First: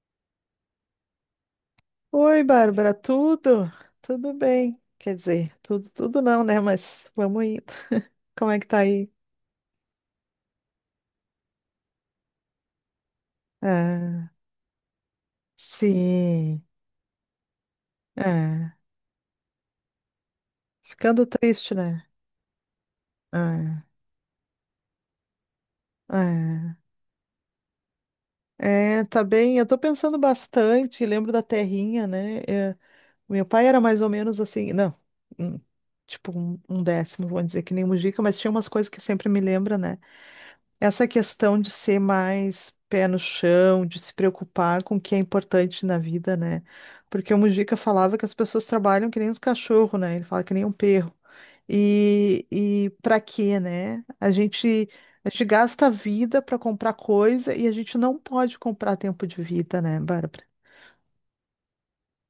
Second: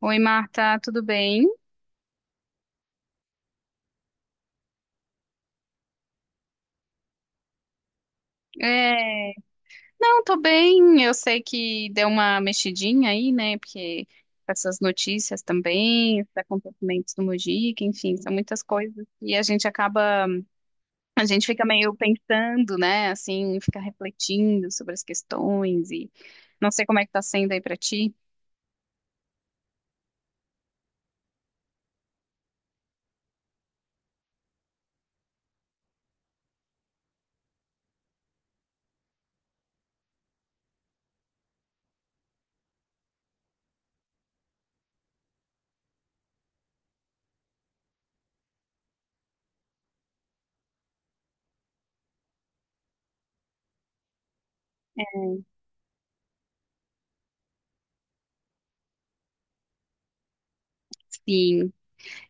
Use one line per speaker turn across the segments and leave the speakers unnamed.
Oi, Marta, tudo bem?
Oi, Bárbara, tudo? Tudo bem? Quer dizer, tudo, tudo não, né? Mas vamos indo. Como é que tá aí?
É, não, tô bem. Eu sei que deu uma mexidinha aí, né? Porque
Ah,
essas notícias também, esses
sim.
acontecimentos do Mujica, enfim, são muitas
Ah,
coisas e a
ficando
gente fica
triste,
meio
né?
pensando, né? Assim, fica
Ah,
refletindo sobre as questões e não
ah.
sei como é que tá sendo aí pra ti.
É, tá bem. Eu tô pensando bastante, lembro da terrinha, né? O meu pai era mais ou menos assim, não, hum, tipo um décimo, vou dizer que nem Mujica, mas tinha umas coisas que sempre me lembra, né? Essa questão de ser mais pé no chão, de se preocupar com o que é importante na vida, né? Porque o Mujica falava que as pessoas trabalham que nem os cachorros, né? Ele fala que nem um perro. E para quê, né? A gente gasta a vida para comprar coisa e a gente não pode comprar tempo de vida, né, Bárbara?
Sim.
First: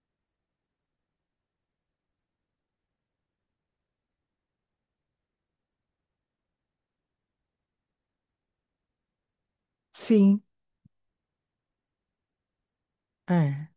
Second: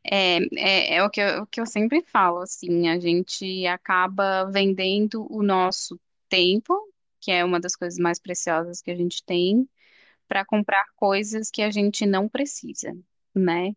É o que eu sempre falo, assim, a gente acaba vendendo o nosso tempo, que é uma das coisas mais preciosas que a gente tem,
Sim,
para comprar coisas que a gente não precisa,
é,
né?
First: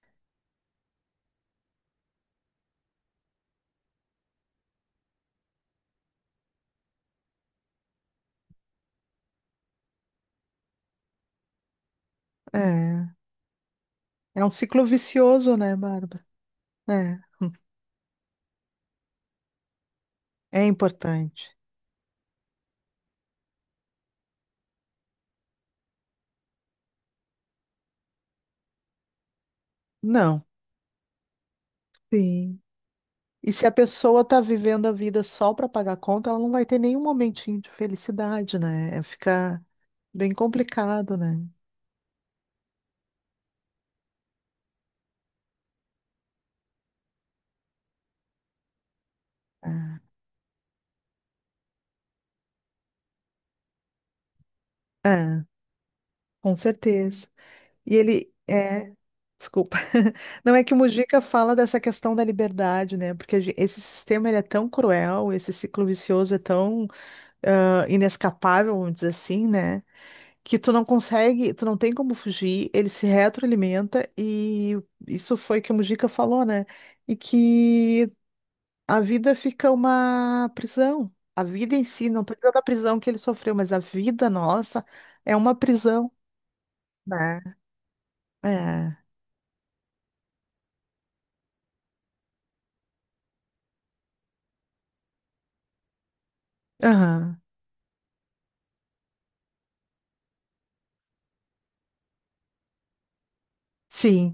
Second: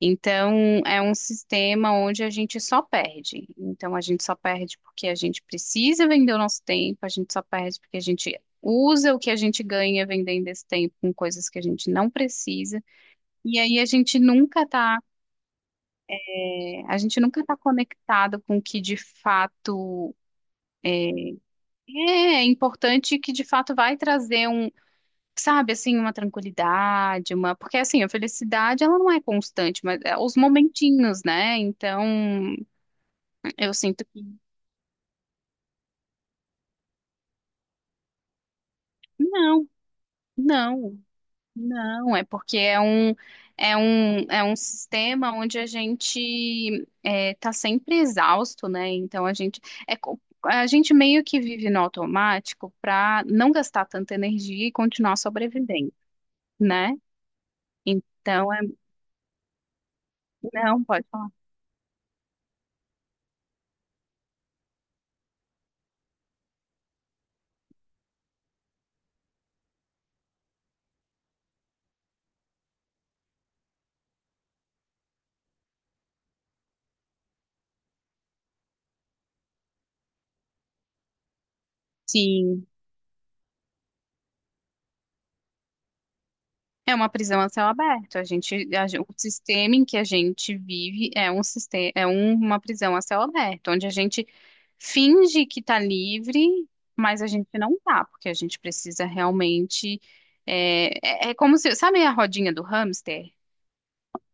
Então, é um sistema onde a gente só perde. Então, a gente só perde porque a gente precisa vender o nosso tempo, a gente só perde porque a gente usa o que a gente ganha vendendo esse tempo com coisas que a gente não precisa.
é.
E aí a gente
É um
nunca
ciclo
está
vicioso, né, Bárbara?
é, a
É,
gente nunca está conectado com o que de fato
é
é,
importante.
é importante e que de fato vai trazer um, sabe, assim, uma tranquilidade, uma, porque assim, a felicidade ela não é constante, mas é os
Não,
momentinhos, né? Então,
sim. E se a
eu sinto que
pessoa está vivendo a vida só para pagar conta, ela não vai ter nenhum momentinho de felicidade, né? É, fica
não,
bem
não.
complicado, né?
Não, é porque é um sistema onde a gente está sempre exausto, né? Então é, co- a gente meio que vive no automático para não gastar tanta energia e
É,
continuar
é,
sobrevivendo,
com
né?
certeza. E ele
Então é,
é, desculpa. Não é que o
não, pode
Mujica
falar.
fala dessa questão da liberdade, né? Porque a gen- esse sistema ele é tão cruel, esse ciclo vicioso é tão inescapável, vamos dizer assim, né? Que tu não consegue, tu não tem como fugir, ele se retroalimenta e isso foi que o Mujica falou, né? E que a vida fica uma prisão. A vida em si, não precisa da
Sim.
prisão que ele sofreu, mas a vida nossa é uma prisão,
É uma
né?
prisão a céu aberto. A gente, a
É.
gen- O sistema em que a gente vive é um sistema, uma prisão a céu aberto, onde a gente finge que está livre, mas a
Aham.
gente não tá, porque a gente precisa realmente. É, é como se, sabe a rodinha do hamster?
Sim.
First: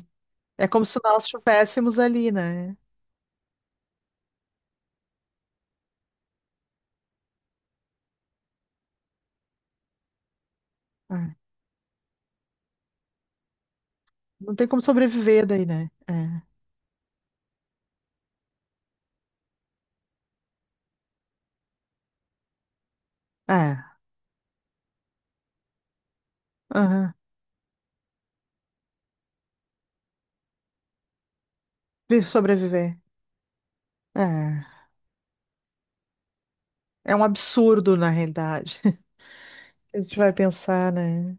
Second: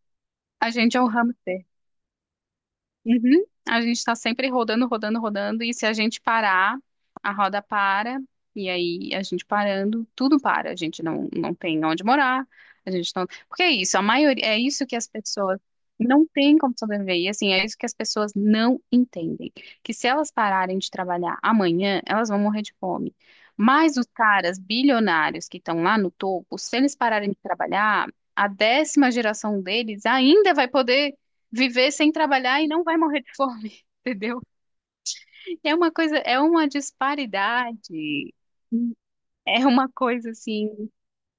É
A
como
gente
se
é o
nós
hamster.
estivéssemos ali, né?
Uhum. A gente está sempre rodando, rodando, rodando, e se a gente parar, a roda para, e aí a gente parando, tudo para. A gente não,
É.
não tem onde morar, a gente não. Porque é isso, a maioria,
Não
é
tem como
isso que as
sobreviver
pessoas
daí, né?
não
É.
têm como sobreviver, e assim, é isso que as pessoas não entendem. Que se elas pararem de trabalhar amanhã, elas vão morrer de fome.
É.
Mas os caras bilionários que estão lá no topo, se eles
Aham.
pararem de trabalhar, a décima geração deles ainda vai poder viver sem
Vi-
trabalhar e não vai
sobreviver.
morrer de fome, entendeu?
É.
É uma coisa, é uma
É um absurdo, na
disparidade.
realidade.
É uma
A gente
coisa
vai
assim,
pensar, né?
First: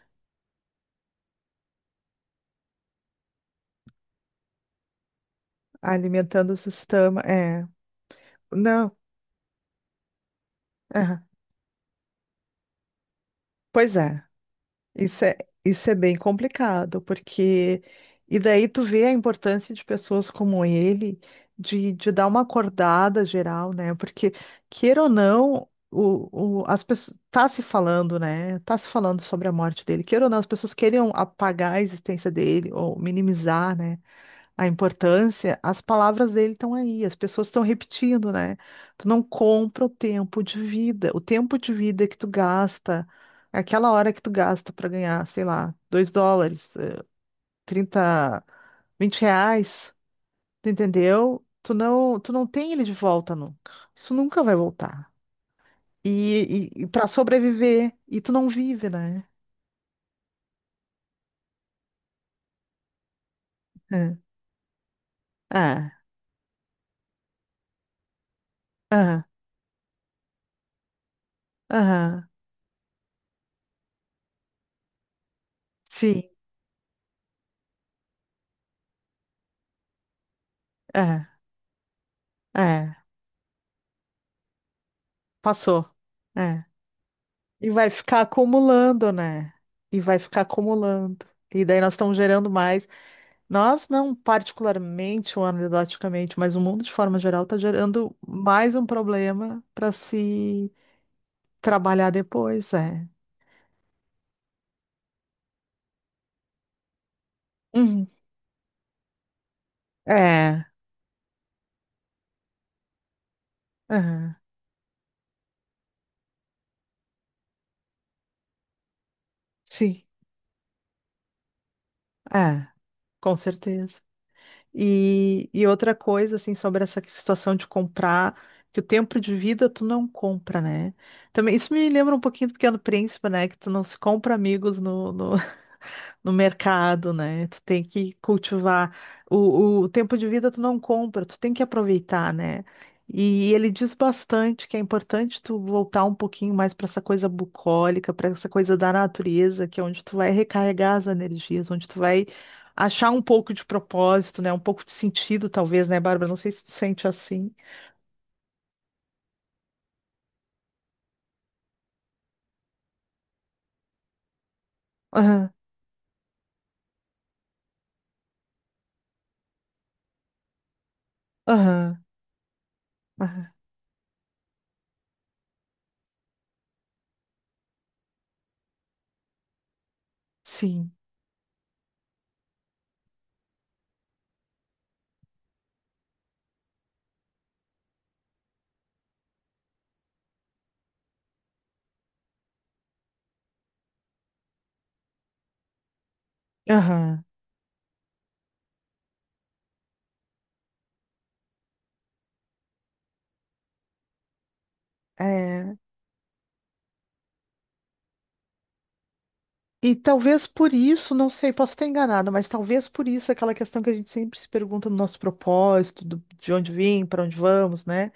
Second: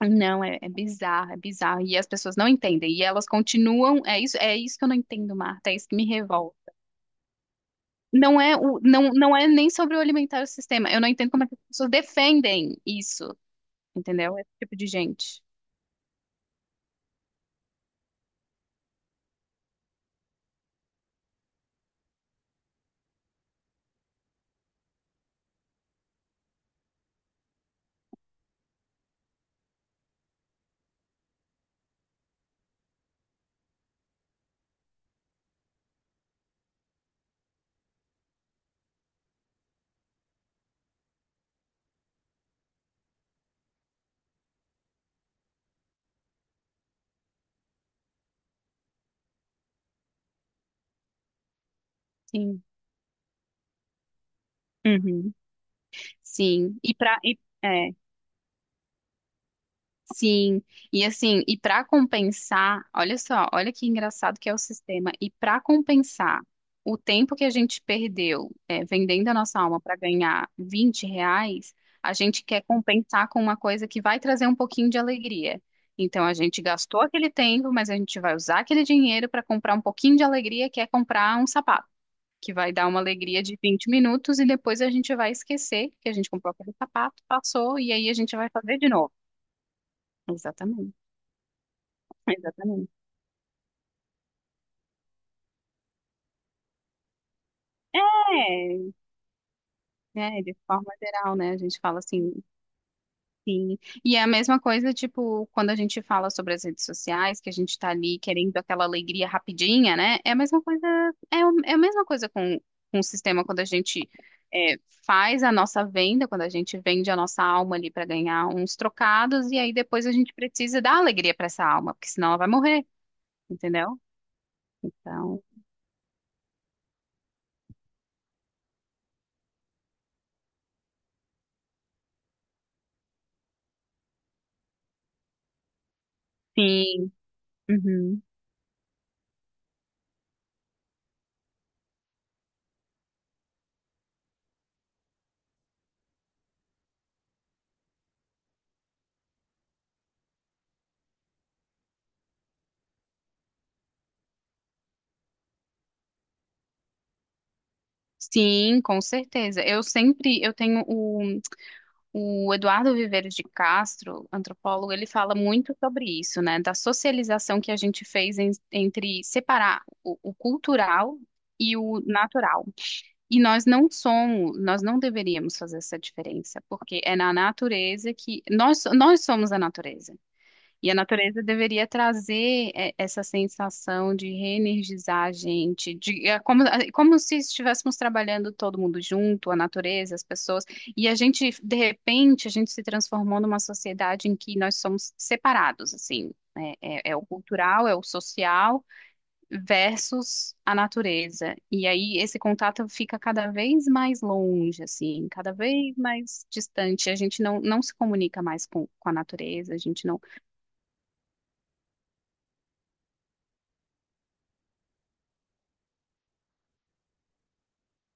não, é bizarro, é bizarro. E as pessoas não entendem. E elas continuam, é isso que eu não entendo, Marta, é isso que me
Alimentando
revolta.
o sistema, é.
Não é o,
Não,
não, não é nem sobre o alimentar o sistema. Eu não
é.
entendo como é que as pessoas defendem isso,
Pois é.
entendeu? Esse tipo de
Isso é,
gente.
isso é bem complicado, porque. E daí tu vê a importância de pessoas como ele, de dar uma acordada geral, né? Porque, queira ou não, as pessoas. Tá se falando, né? Tá se falando sobre a morte dele. Queira ou não, as pessoas queriam apagar a existência dele, ou minimizar, né? A importância, as palavras dele estão aí, as pessoas estão repetindo, né? Tu não compra o tempo de vida, o tempo de vida que tu gasta, aquela hora que tu gasta para ganhar, sei lá, US$ 2, 30, R$ 20, tu entendeu? Tu não
Sim.
tem ele de volta nunca. Isso nunca vai voltar.
Uhum.
E,
Sim.
e,
E
para
para
sobreviver, e tu não vive, né?
Sim, e assim, e para compensar, olha só, olha que
É.
engraçado que é o sistema. E para
Ah,
compensar o tempo que a gente perdeu,
ah,
vendendo a nossa alma para ganhar 20 reais, a
ah,
gente quer compensar com uma coisa que vai trazer um pouquinho de alegria.
sim,
Então a gente gastou aquele tempo, mas a gente vai usar aquele dinheiro para comprar um pouquinho de alegria, que é
é,
comprar um sapato, que vai dar
é,
uma alegria de 20 minutos e depois a gente vai esquecer
passou.
que a gente comprou
É.
aquele sapato,
E
passou,
vai
e aí a
ficar
gente vai fazer de
acumulando,
novo.
né? E vai ficar
Exatamente.
acumulando. E daí nós estamos gerando mais.
Exatamente.
Nós não particularmente ou anedoticamente, mas o mundo de forma geral está gerando mais um
É,
problema para
é, de
se
forma geral, né? A gente fala
trabalhar
assim,
depois, é.
sim. E é a mesma coisa, tipo, quando a gente fala sobre as redes sociais, que a gente tá
Uhum.
ali querendo aquela alegria rapidinha, né? É a mesma
É,
coisa, é a mesma coisa com o sistema quando a gente
aham,
é, faz a nossa venda, quando a gente vende a nossa alma ali para ganhar uns trocados, e aí
sim,
depois a gente precisa dar alegria para essa alma, porque senão ela vai
é,
morrer,
com
entendeu?
certeza.
Então,
E outra coisa, assim, sobre essa situação de comprar, que o tempo de vida tu não compra, né? Também, isso me lembra um pouquinho do Pequeno Príncipe, né? Que tu não se compra amigos no mercado,
sim.
né? Tu tem que
Uhum.
cultivar. O tempo de vida tu não compra, tu tem que aproveitar, né? E ele diz bastante que é importante tu voltar um pouquinho mais para essa coisa bucólica, para essa coisa da natureza, que é onde tu vai recarregar as energias, onde tu vai achar um pouco de propósito, né? Um pouco de sentido, talvez, né, Bárbara? Não sei se tu sente assim.
Sim, com certeza. Eu sempre, eu tenho o O Eduardo Viveiro de Castro, antropólogo, ele fala
Aham,
muito sobre isso, né? Da socialização que a gente fez entre separar o cultural e
aham,
o natural. E
aham,
nós não deveríamos fazer essa diferença, porque é na natureza que nós somos a natureza. E
sim,
a natureza deveria trazer essa sensação de reenergizar a gente, é como se estivéssemos trabalhando todo mundo junto, a natureza, as pessoas, e a gente, de repente, a gente se transformou numa sociedade em que nós somos separados, assim, né? É o
aham,
cultural, é o social versus a natureza, e aí esse contato fica cada vez mais longe, assim, cada
é.
vez mais distante, a gente não se comunica mais com a natureza, a
E
gente não
talvez por isso, não sei, posso estar enganada, mas talvez por isso aquela questão que a gente sempre se pergunta no nosso propósito, do- de onde vim, para onde vamos, né?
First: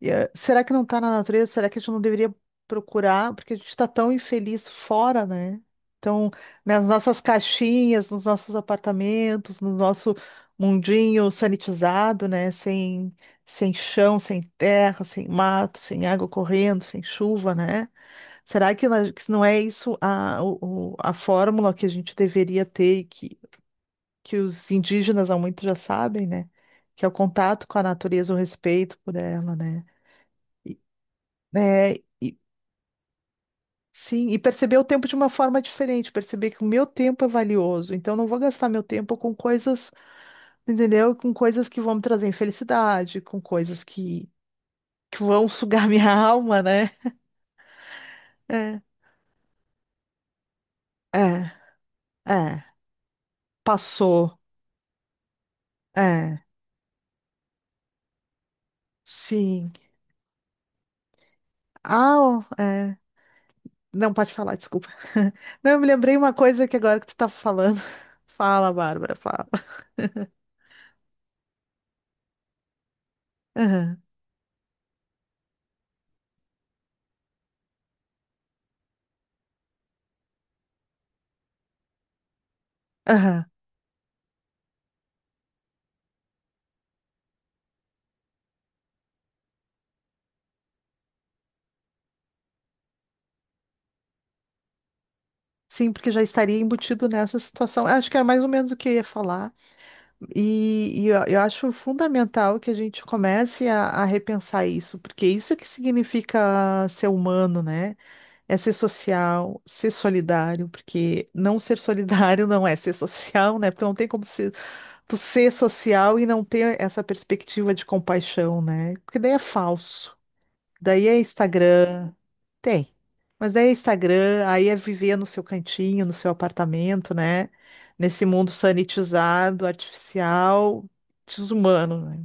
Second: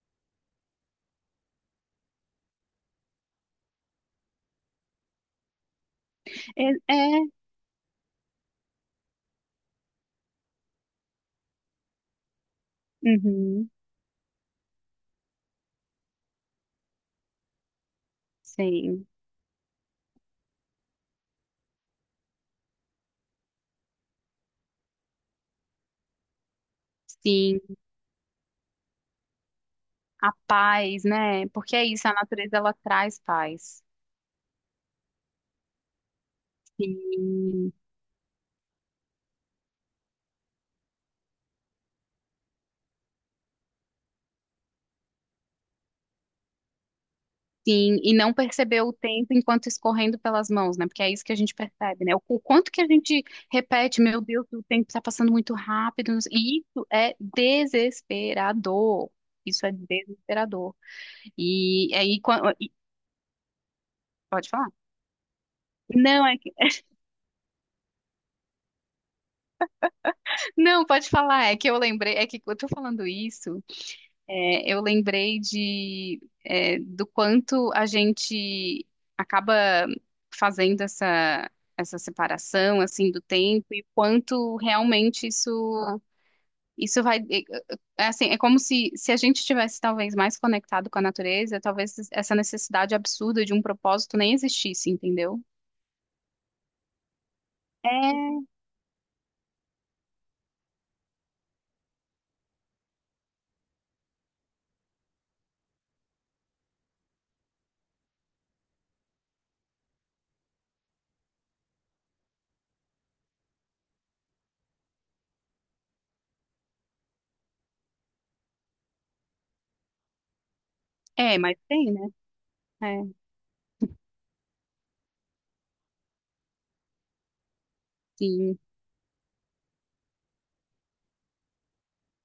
E, eh, será que não está na natureza? Será que a gente não deveria procurar? Porque a gente está tão infeliz fora, né? Então,
é,
nas nossas
é.
caixinhas, nos nossos apartamentos, no nosso mundinho sanitizado, né? Sem,
Uhum.
sem chão, sem terra, sem mato, sem água correndo, sem chuva, né? Será que,
Sim,
na- que não é isso a, o- a fórmula que a gente deveria ter e que os indígenas há muito já sabem, né? Que é o
sim,
contato com a natureza, o respeito por ela, né?
a paz, né? Porque é
É,
isso, a
e-
natureza ela traz paz.
sim, e perceber o tempo de uma forma diferente, perceber que o meu tempo é
Sim,
valioso, então eu não vou gastar meu tempo com coisas, entendeu? Com coisas que vão me trazer infelicidade, com coisas que vão sugar minha alma, né?
sim, e não
É,
perceber o tempo enquanto escorrendo pelas mãos, né? Porque é isso que a
é,
gente percebe, né? O
é,
quanto que a gente repete, meu
passou,
Deus, o tempo está passando muito rápido,
é,
e isso é desesperador. Isso é
sim.
desesperador. E é
Ah,
aí,
ó,
quan- e-
é. Não, pode
Pode
falar,
falar?
desculpa. Não, eu me lembrei
Não,
uma
é que,
coisa que agora que tu tá falando. Fala, Bárbara, fala.
não, pode falar, é que eu lembrei, é que eu tô falando isso.
Aham,
Eu lembrei do quanto a gente acaba fazendo essa, separação assim do
aham.
tempo e quanto realmente isso vai, assim, é como se a gente tivesse talvez mais conectado com a natureza, talvez essa necessidade absurda de um propósito nem existisse, entendeu?
Sim, porque já estaria embutido nessa situação. Acho que era mais ou menos o que eu ia falar. E eu acho fundamental que a gente comece a repensar isso, porque isso é que significa ser humano, né? É ser social, ser solidário, porque não ser solidário não é ser social, né? Porque não tem como ser, tu ser social e não ter essa perspectiva de compaixão, né? Porque daí é falso. Daí é
É, mas tem, né?
Instagram. Tem.
É,
Mas daí é Instagram, aí é viver no seu cantinho, no seu apartamento, né? Nesse mundo
sim.
sanitizado, artificial, desumano, né?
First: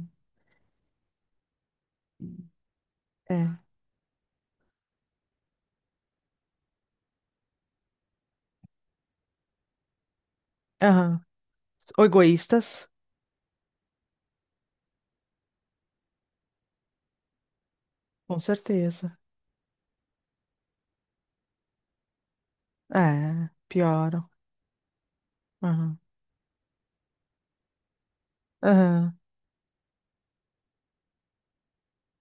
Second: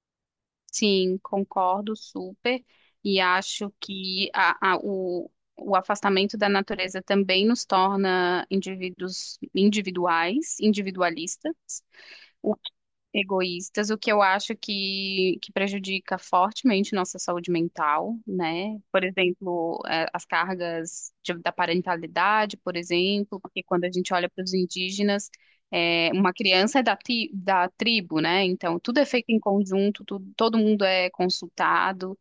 Sim, concordo super, e
É.
acho que o afastamento da natureza também nos torna indivíduos individuais,
Aham.
individualistas,
Ou egoístas,
egoístas, o que eu acho que prejudica fortemente nossa saúde mental,
com
né? Por
certeza.
exemplo, as cargas da parentalidade, por exemplo,
É,
porque quando a gente
pioram.
olha para os indígenas,
Aham.
uma criança é da tribo, né? Então, tudo é
Aham.
feito em conjunto, tudo, todo mundo é consultado,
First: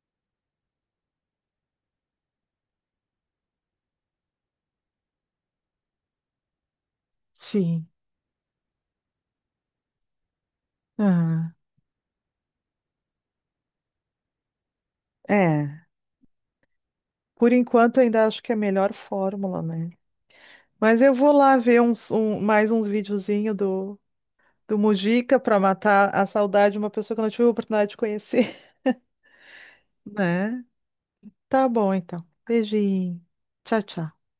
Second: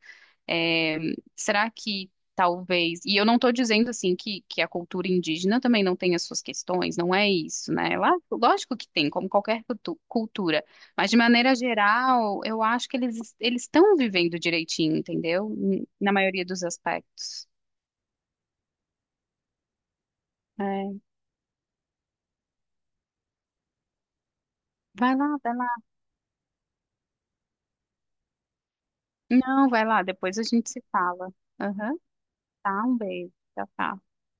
é, será que talvez. E eu não estou dizendo assim que a cultura indígena também não tem as suas questões, não é isso,
Sim.
né? Lá, lógico que tem, como qualquer cultura. Mas de
Aham.
maneira geral, eu acho que eles estão vivendo direitinho, entendeu?
É.
Na maioria dos aspectos.
Por enquanto, ainda acho que é a melhor fórmula, né?
É.
Mas eu vou lá ver uns, um- mais uns videozinhos do
Vai lá,
Mujica
vai
para
lá.
matar a saudade de uma pessoa que eu não tive a oportunidade de conhecer,
Não, vai lá, depois a
né?
gente se fala.
Tá bom,
Aham.
então.
Tá, um
Beijinho.
beijo. Tchau,
Tchau,
tchau.
tchau.